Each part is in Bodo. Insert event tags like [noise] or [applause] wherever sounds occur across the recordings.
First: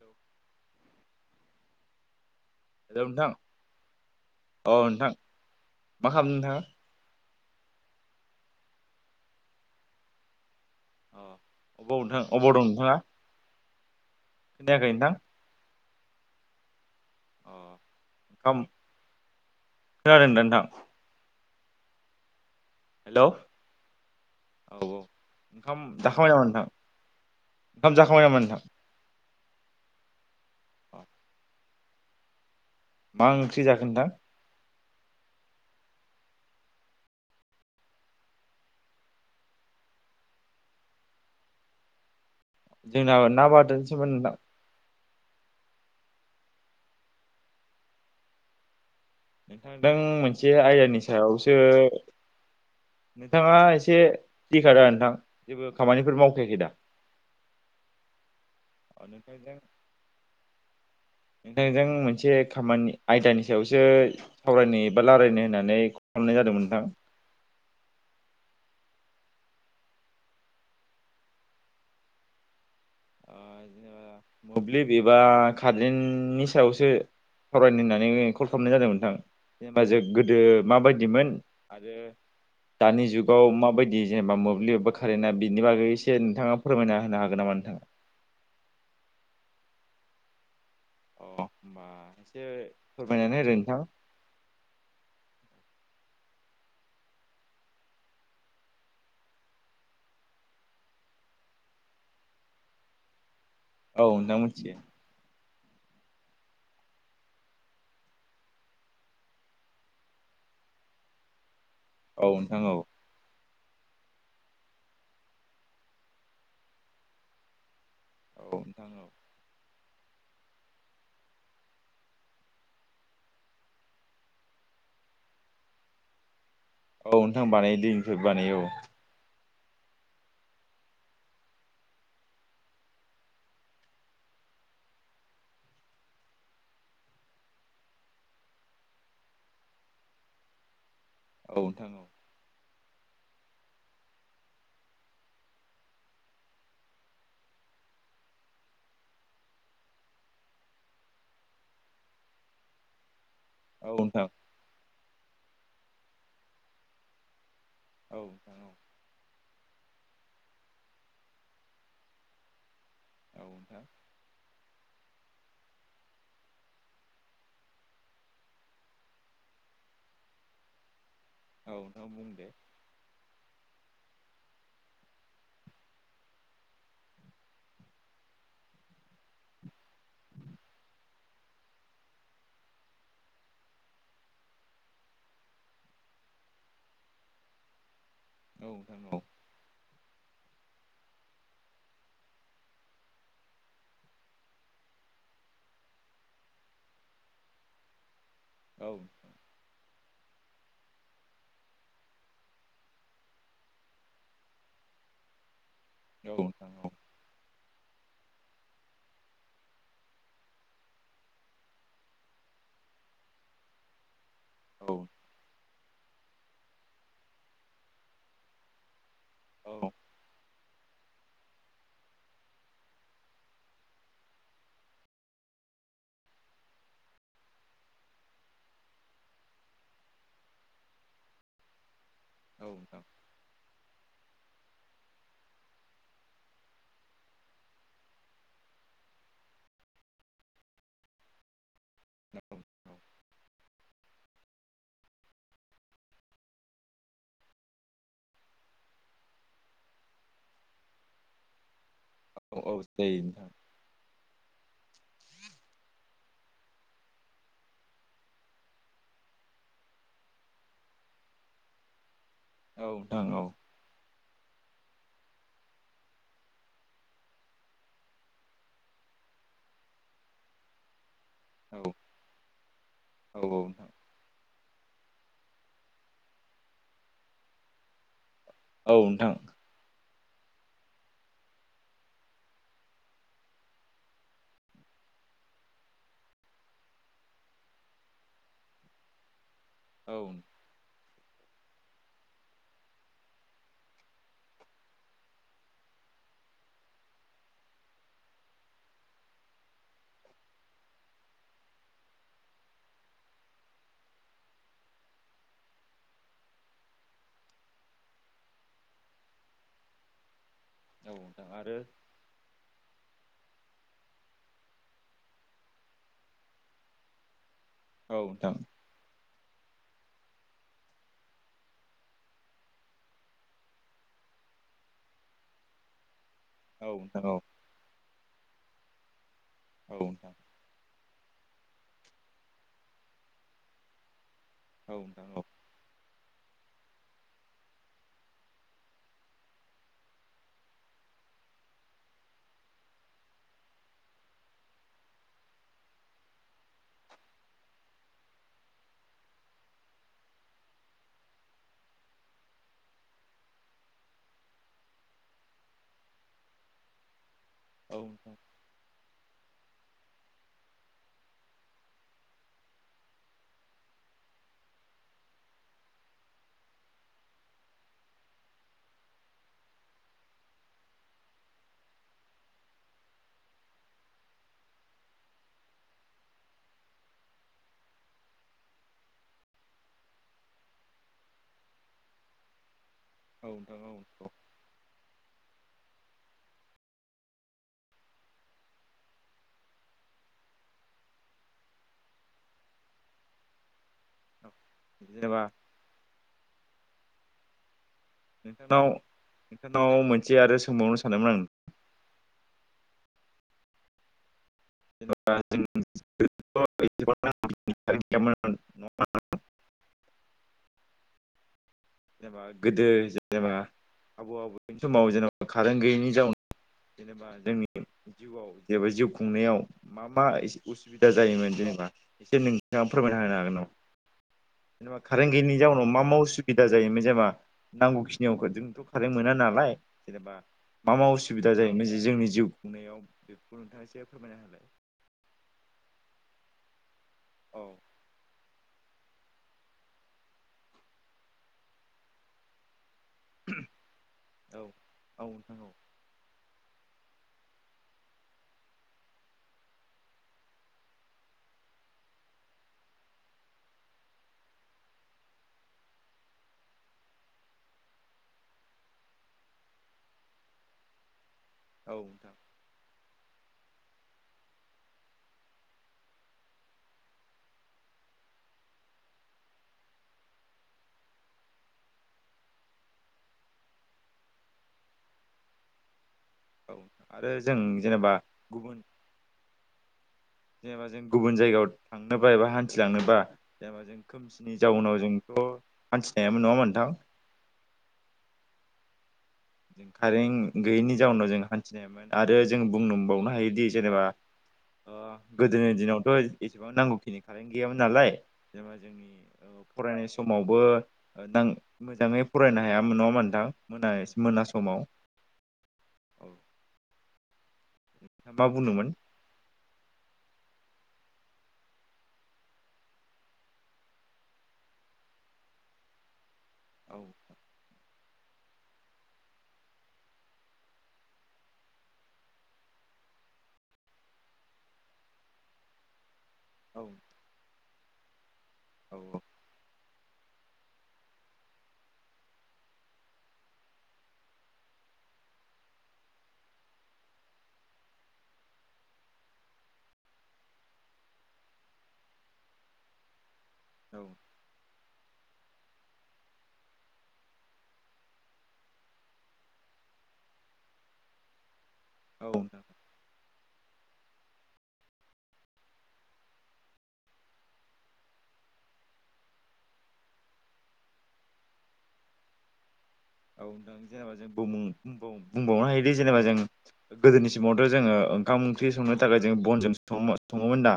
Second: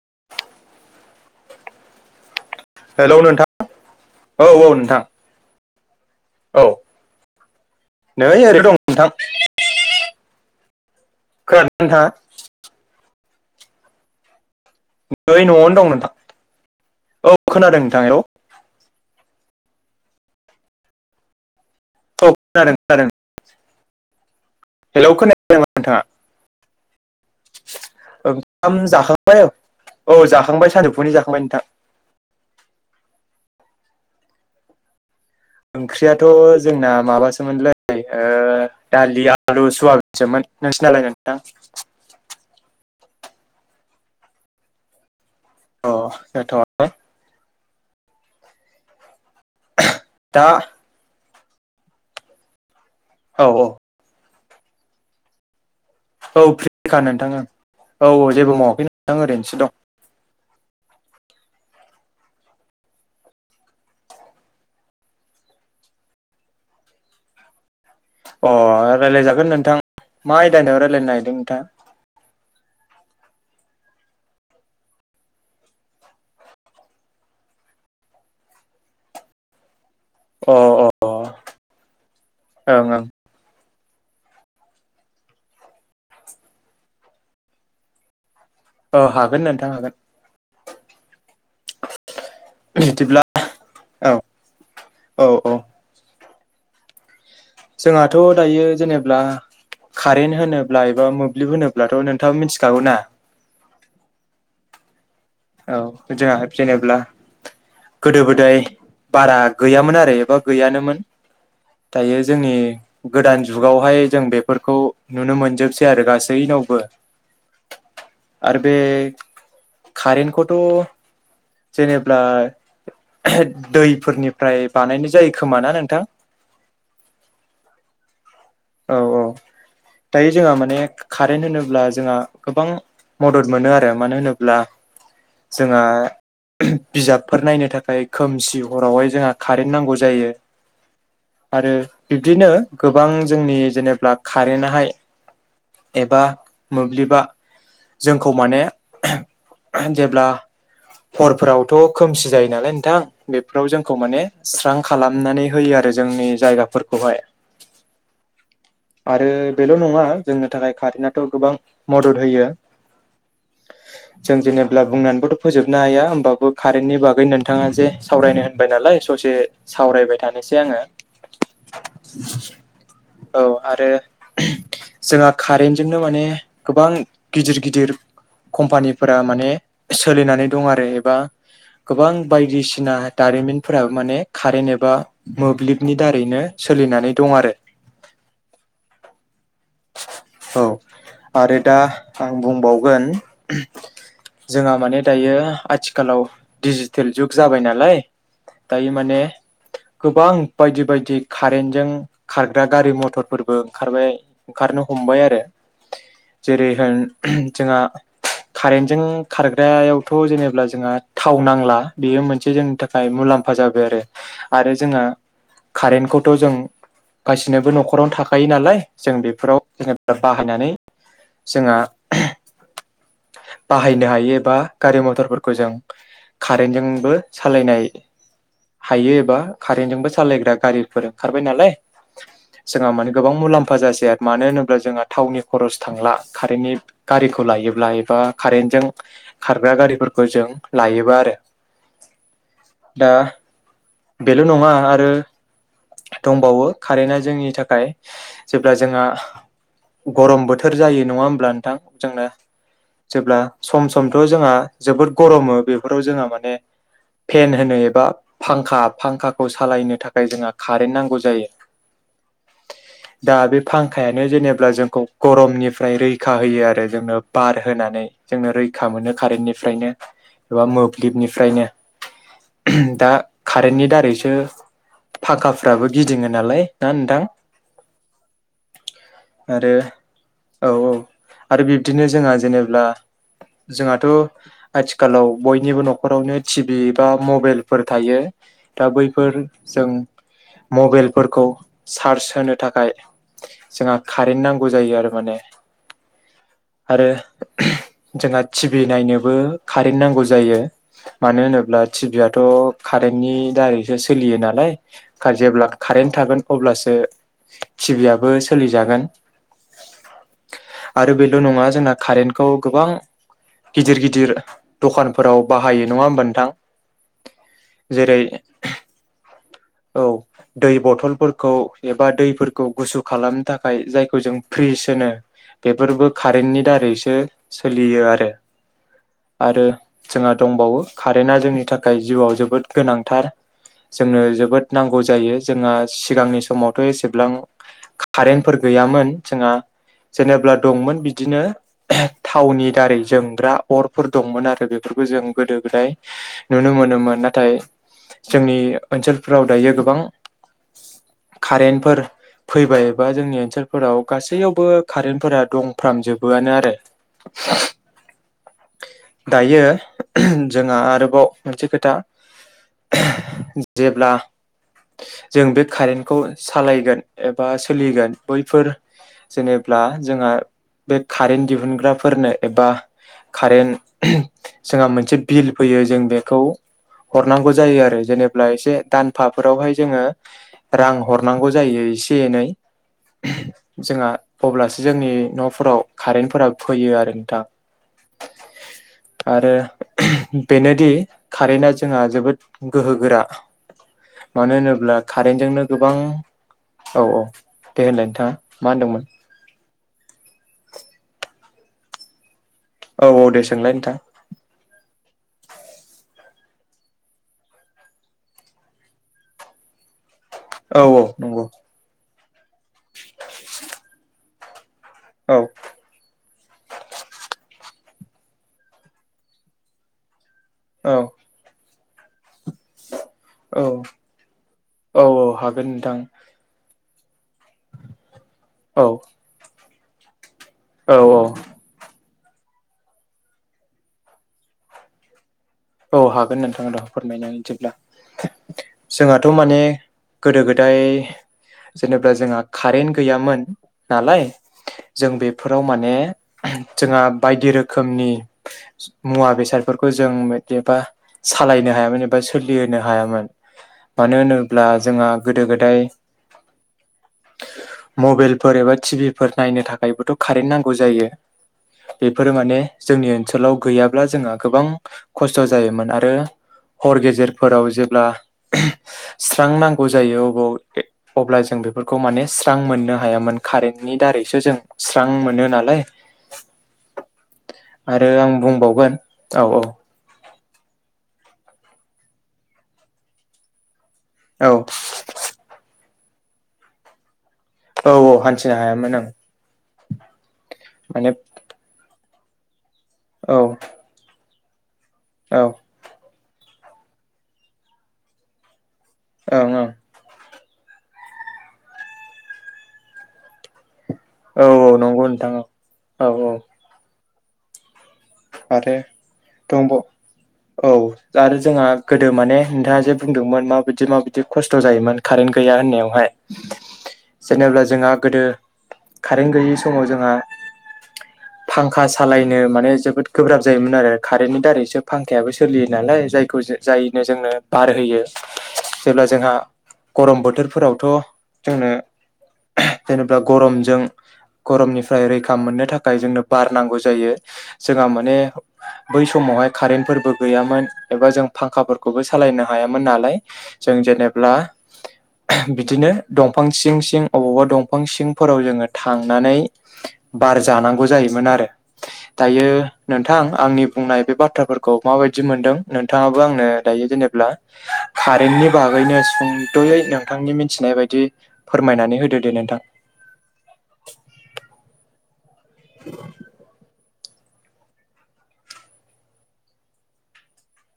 हेलौ [unintelligible] हेलौ नोंथां औ नोंथां मा खालामदों नोंथां? औ नै ओरै दं नोंथां। ओ खोनादों नोंथाङा अबाव नोंथां अबाव दं नोंथाङा। खोनायाखै नोंथां नै न'आवनो दं नोंथां औ अ खोनादों नोंथां हेल' ओंखाम खोनादों ना नोंथां? खोनादों खोनादों। हेलौ औ औ हेलौ खोनायाखै नामा ओंखाम नोंथाङा जाखांबाय नामा नोंथां? ओंखाम जाखांबाय नामा नोंथां? ओंखाम जाखांबाय औ जाखांबाय सानजुफुनि जाखांबाय नोंथां। मा ओंख्रि जाखो नोंथां? ओंख्रियाथ' जोंना माबासोमोनलै ओ दालि आलु सवाबिनसोमोन। नोंसिना लाय नोंथां? जोंना ना बाथोन सोमोन नोंथां। अ [unintelligible] नोंथां दा मोनसे आयदानि सायावसो औ नोंथाङा औ एसे दिखारा नोंथां। खामानिफोर औ मावखायाखै दा फ्रिखा नोंथाङा ओं औ जेबो माव। अ नोंथांजों। नोंथांजों मोनसे खामानि आयदानि सायावसो सावरायनो एबा रायलायनो होननानै खालामनाय जादों नोंथां। अ रायजलायजागोन नोंथां मा आयदानियाव रायजलायनो नागिरदों नोंथां। ओ जेनेबा मोब्लिब एबा खारेननि सायावसो फरायनो होननानै कल खालामनाय जादोंमोनथां। गोदो अ अ माबायदिमोन आरो अ ओं ओं दानि जुगाव माबायदि जेनेबा मोब्लिबबा कारेन्टा बिनि बागै एसे नोंथाङा फोरमायना होनो हागोन नामा नोंथाङा। औ हागोन नोंथां हागोन। अ होनोमबा एसे बिदिब्ला फोरमायनानै ओ नोंथां। औ औ औ जोंहाथ' दायो जेनेब्ला। कारेन्ट होनोब्ला एबा मोब्लिब होनोब्लाथ' नोंथाङ मिथिखागौ ना। औ नोंथां मिथियो। औ जोंहा जेनेब्ला गोदो गोदाय बारा गैयामोन आरो एबा गैयानोमोन दायो औ जोंनि नोंथां औ गोदान जुगावहाय जों बेफोरखौ नुनो मोनजोबसै आरो गासैनावबो आरो बे कारेन्टखौथ' जेनेब्ला दैफोरनिफ्राय बानायनाय जायो खोमा ना नोंथां। औ नोंथां बानायो दैफोर औ औ दायो जोंहा माने कारेन्ट होनोब्ला जोंहा गोबां मदद मोनो आरो मानो होनोब्ला जोंहा बिजाबफोर नायनो थाखाय खोमसि हरावहाय जोंहा कारेन्ट नांगौ जायो। औ आरो नोंथां औ बिब्दिनो गोबां जोंनि जेनेब्ला कारेनाहाय एबा मोब्लिबा जोंखौ माने जेब्ला हरफोरावथ' खोमसि जायो नालाय नोंथां बेफोराव औ जोंखौ माने नोंथां स्रां खालामनानै होयो आरो जोंनि जायगाफोरखौहाय औ नोंथां औ आरो बेल' नङा जोंनो थाखाय कारेनाथ' गोबां मदद होयो। औ नोंथां जों जेनेब्ला बुं बोथ' फोजोबनो हाया होमबाबो कारेननि बागै नोंथाङा जे सावरायनो होनबाय नालाय ससे सावरायबाय थानोसै आङो। औ नों बुं दे। औ आरो ओहोम। जोंहा कारेनजोंनो माने गोबां गिदिर गिदिर कम्पानिफोरा माने सोलिनानै दं आरो एबा गोबां बायदिसिना दारिमिनफोरा माने कारेन्ट एबा मोब्लिबनि दारैनो सोलिनानै दं आरो। औ। [inaudible] औ आरो दा आं बुंबावगोन ओहोम। जोंहा माने दायो आथिखालाव डिजिटेल जुग जाबाय नालाय। औ दायो माने गोबां बायदि बायदि कारेनजों खारग्रा गारि मथरफोरबो ओंखारबाय ओंखारनो हमबाय आरो जेरै नोंथां होन ओहो जोंहा [inaudible] कारेन्टजों खारग्रायावथ' जेनेब्ला जोंहा थाव नांला बेयो मोनसे जोंनि थाखाय मुलाम्फा जा जाबाय आरो। आरो औ औ जोंहा कारेन्टखौथ' जों गासिनोबो न'खरावनो थाखायो नालाय। जों बेफोराव औ औ जोङो बाहायनानै जोंहा ओहो बाहायनो हायो एबा गारि मथरफोरखौ जों कारेन्टजोंबो सालायनाय हायो एबा कारेन्टजोंबो सालायग्रा गारिफोर ओंखारबाय नालाय। जोंहा नोंथां माने गोबां मुलाम्फा जासै आरो। मानो होनोब्ला जोंहा टावननि खरस थांला कारेन्टनि गारिखौ लायोब्ला एबा कारेन्टजों खारग्रा गारिफोरखौ जों लायोबा आरो। [inaudible] दा बेल' नङा आरो दंबावो। कारेन्टआ जोंनि थाखाय जेब्ला जोंहा गरम बोथोर जायो। नङा होमब्ला नोंथां? जोंनो औ औ जायो जेब्ला सम समथ' जोंहा जोबोद गरमो बेफोराव जोंहा माने फेन होनो एबा फांखा फांखाखौ सालायनो थाखाय जोंहा कारेन्ट नांगौ जायो। नोंथां औ दा नोंथां बे फांखाया यानो जेनेब्ला जोंखौ गरमनिफ्राय रैखा होयो आरो जोंनो बार होनानै जोंनो रैखा मोनो कारेनिफ्रायनो एबा मोब्लिबनि फ्रायनो ओहोम दा औ कारेननि दारैसो फांखाफ्राबो गिदिङो नालाय ना नोंथां? औ नोंथां। आरो औ औ आरो बिब्दिनो जोंहा जेनेब्ला जोंहाथ' आथिखालाव बयनिबो न'खरावनो टिभि बा मबेलफोर थायो। दा बैफोर जों औ मबेलफोरखौ चार्ज होनो थाखाय जोंहा कारेन नांगौ जायो आरो माने [inaudible] आरो जोंहा ओहोम टि भि नायनोबो कारेन्ट नांगौ जायो मानो होनोब्ला टिभियाथ' कारेन्टनि दारैसो सोलियो नालाय जेब्ला कारेन्ट थागोन अब्लासो टिभिआबो सोलिजागोन। आरो बेल' नोंथां नङा आरो जोंना कारेन्टखौ गोबां गिदिर गिदिर दखानफोराव बाहायो। नङा होमबा नोंथा? औ नोंथां। औ दै बथल खौ एबा दैफोरखौ गुसु खालामनो थाखाय जायखौ जों फ्रिज होनो बेफोरबो कारेन्टनि औ दारैसो नोंथां औ सोलियो आरो आरो औ जोंहा नोंथां दंबावो कारेन्टा जोंनि थाखाय थाखाय जिउआव जोबोद गोनांथार जोंनो जोबोद औ नोंथां औ नांगौ नोंथां जायो जोंहा आंनि समावथ' एसेब्लां कारेन्टफोर गैयामोन जोंहा जेनेब्ला दंमोन बिदिनो थावनि दारै जोंग्रा अरफोर दंमोन आरो बेफोर जों गोदो गोदाय नुनो मोनोमोन नाथाय जोंनि ओनसोलफोराव दायो गोबां कारेन्टफोर फैबायबा जोंनि ओनसोलफोराव गासैयावबो कारेन्टफोरा दंफ्रामजोबोआनो आरो [unintelligible] औ। दायो जोंहा आरोबाव मोनसे खोथा जेब्ला जों बे कारेन्टखौ सालायगोन एबा सोलिगोन बैफोर जेनेब्ला जोंहा बे कारेन्ट दिहुनग्राफोरनो एबा कारेन्ट जोंहा मोनसे बिल फैयो जों बेखौ हरनांगौ जायो आरो जेनेबब्ला एसे दानफाफोरावहाय जोङो रां हरनांगौ जायो एसे एनै नोंथां औ जोंहा औ अब्लासो जोंनि न' फोराव कारेन्टफोरा फैयो आरो नोंथा। [inaudible] आरो बेनोदि कारेन्टआ जोंहा जोबोद गोहो गोरा मानो होनोब्ला जेनेबा कारेन्टजोंनो गोबां औ औ। दे होनलाय नोंथाङा मा होनदोंमोन? ननाव मोनसे आरो सोंबावनो सानदोंमोन आं। औ औ दे सोंलाय नोंथां। [unintelligible] औ औ नंगौ। जेनेबा गोदो जेनेबा आबौ आबौ। समाव औ जेनेबा कारेन्ट गैयैनि जाउनाव जेनेबा जोंनि जिउआव जेबा जिउ खुंनायाव मा मा ए औ उसुबिदा जायोमोन जेनेबा एसे नोंथाङा फोरमायना होनो हागोन औ नामा? जेनेबा औ औ कारेन्थ गैयैनि हागोन जाउनाव नोंथां मा मा उसुबिदा जायोमोन जेनेबा नांगौखिनियाव औ जोंथ' खारेन मोना नालाय जेनेबा औ मा मा असुबिदा जायोमोन जोंनि जिउ खुंनायाव बेफोरखौ नोंथाङा एसे फोरमायनो हालाय औ हागोन नोंथांमोन फोरमायना जेब्ला जोंहाथ' माने गोदो गोदाय जेनेबा जोंहा कारेन्ट गैयामोन नालाय औ जों औ बेफोराव नोंथां औ माने जोंहा बायदि रोखोमनि मुवा बेसादफोरखौ जों जेनबा सालायनो हायामोन एबा सोलिहोनो हायामोन मानो होनोब्ला जोंहा गोदो गोदाय मबाइलफोर एबा टि भिफोर नायनो थाखायबोथ' कारेन्ट नांगौ जायो। औ बेफोरो नोंथां माने, जोंनि ओनसोलाव गैयाब्ला जोंहा गोबां- खस्थ' जायोमोन आरो हर गेजेरफोराव जेब्ला स्रां नांगौ जायो अबाव-अब्ला जों बेफोरखौ माने स्रां मोननो हायामोन। कारेन्टनि दारैसो जों स्रां मोनो नालाय। - औ-जों जेनेबा आं बुंबावगोन औ औ जेनेबा जों, गुबुन जायगायाव थांनोबा एबा हान्थिलांनोबा, जेनेबा जों- औ खोमसिनि जाउनाव जोंथ' हान्थिनो हायामोन नङा होम्बा नोंथां। औ-औ-हान्थिनो हायामोन ओं कारेन्ट गैयैनि जाउनाव जों हान्थिनाय आरो जों बुंनोबावनो औ हायोदि जेनेबा ओं ओ-गोदोनि दिनावथ' एसेबां नांगौखिनि कारेन्ट गैयामोन नालाय। [unintelligible] ओं फरायनाय सम समावबो नोंथां मोजाङै फरायनो हायामोन नङा होम्बा नोंथां। मोजाङै औ औ नंगौ नोंथां औ औ मा आरो बुंदोंमोन? दंब' औ आरो जोंहा गोदो माने नोंथाङा जे बुंदोंमोन माबायदि माबायदि खस्थ' जायोमोन, कारेन्त गैया होननायावहाय औ जेनेब्ला जोंहा गोदो कारेन्ट गैयि समाव जोंहा, फांखा सालायनो माने जोब जोबोद गोब्राब जायोमोन आरो कारेन्टनि दारैसो फांखायाबो सोलियो नालाय। जायखौ- औ जायनो जोंनो बार होयो, जेब्ला औ जोंहा गरम बोथोरफोरावथ' जोंनो जेनेबा गरमजों। - गरमनिफ्राय रैखा मोननो थाखाय जोंनो बार नांगौ जायो। जोंहा माने बै समावहाय कारेन्टफोरबो गैयामोन, एबा जों फांखाफोरखौबो सालायनो हायामोन नालाय। जों औ जेनेब्ला- बिदिनो दंफां सिं सिं, अबावबा दंफां सिंफोराव जोङो थांनानै। बार जानांगौ जायोमोन आरो, औ दायो नोंथां नोंथां आंनि बुंनाय बे बाथ्राफोरखौ माबायदि मोनदों? नोंथाङाबो आंनो दायो जेनेब्ला कारेन्ट नि बागैनो सुंद'यै नोंथांनि मिथिनाय बायदि, फोरमायनानै होदो दे नोंथां। औ नोंथां दा जेनेबा जों बुं- बुं बुंबावनो हायोदि, जेनेबा जों गोदोनि समावथ' जोङो ओंखाम ओंख्रि संनो थाखाय जों बनजों सङोमो- सङोमोन दा।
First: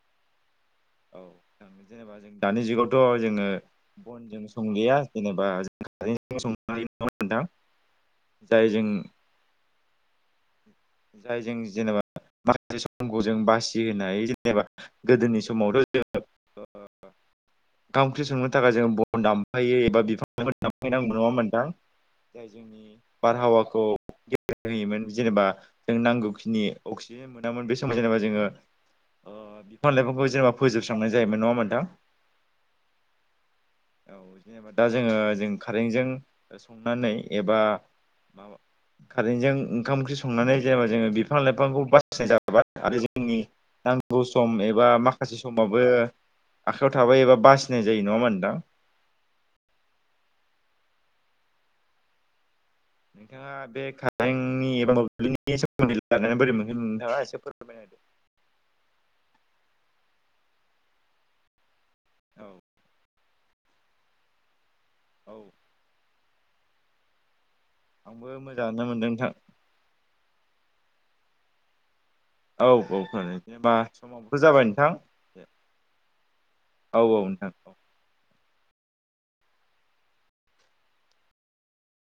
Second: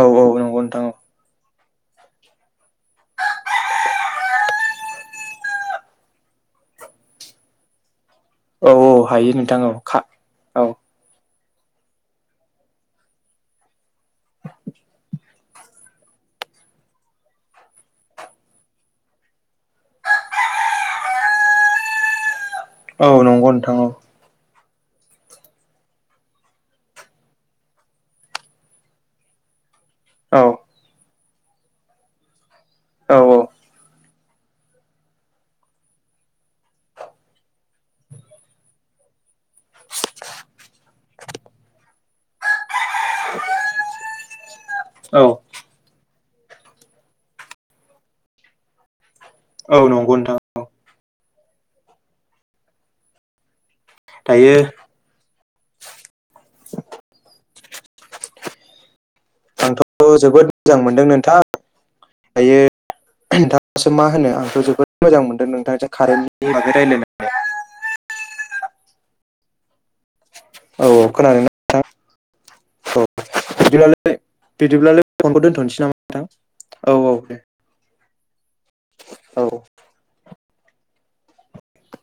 औ औ नंगौ नोंथां। औ नोंथां। जेनेबा जों दानि जुगावथ' जोङो बनजों संलिया, जेनेबा जों कारेन्ट जोंनो संनो औ नोंथां। जाय औ जों औ हायो नोंथां औ का- औ जाय जों जेनेबा माखासे समखौ जों बासि होनो हायो। जेनेबा गोदोनि समावथ' जोङो ओंखाम ओंख्रि संनो थाखाय जों बन दामफायो एबा बिफांफोर- दामफायनांगौ नङा होम्बा नोंथां। जाय जोंनि औ नंगौ नोंथां बारहावाखौ औ। गेबें होयोमोन। जेनेबा जों नांगौखिनि अक्सिजेन मोनामोन। बे समाव जेनेबा जोङो, ओ बिफां लाइफांखौ औ जेनेबा फोजोबस्रांनाय जायोमोन नङा होम्बा नोंथां। औ औ औ जेनेबा दा जोङो, जों कारेन्टजों संनानै एबा माबा, कारेेनजों ओंखाम ओंख्रि संनानै, जेनेबा जोङो बिफां लाइफांखौ बासायनाय जाबाय। आरो जोंनि नांगौ सम एब बा औ। औ माखासे समावबो आखायाव थाबाय एबा बासिनाय जायो। नङा होमबा नोंथां? औ नंगौ नोंथां औ नोंथाङा बे दायो बे सोमोन्दै लानानै बोरै मोनगोन नोंथाङा एसे फोरमायनो औ जोबोद मोजां मोनदों नोंथां। दायो दासो मा होनो आंथ‌‌ जोबोद मोजां औ मोनदों नोंथां जे कारेन्टनि बागै रायलायनानै आंबो मोजाङानो मोनदों नोंथां औ खोनादों ना नोंथां? औ औ खोनादो दे होमबा बिदिब्लालाय समावबो जाबाय नोंथां बिदिब्लालाय फनखौ दे दोनथ'नोसै नामा नोंथां औ औ नोंथां औ औ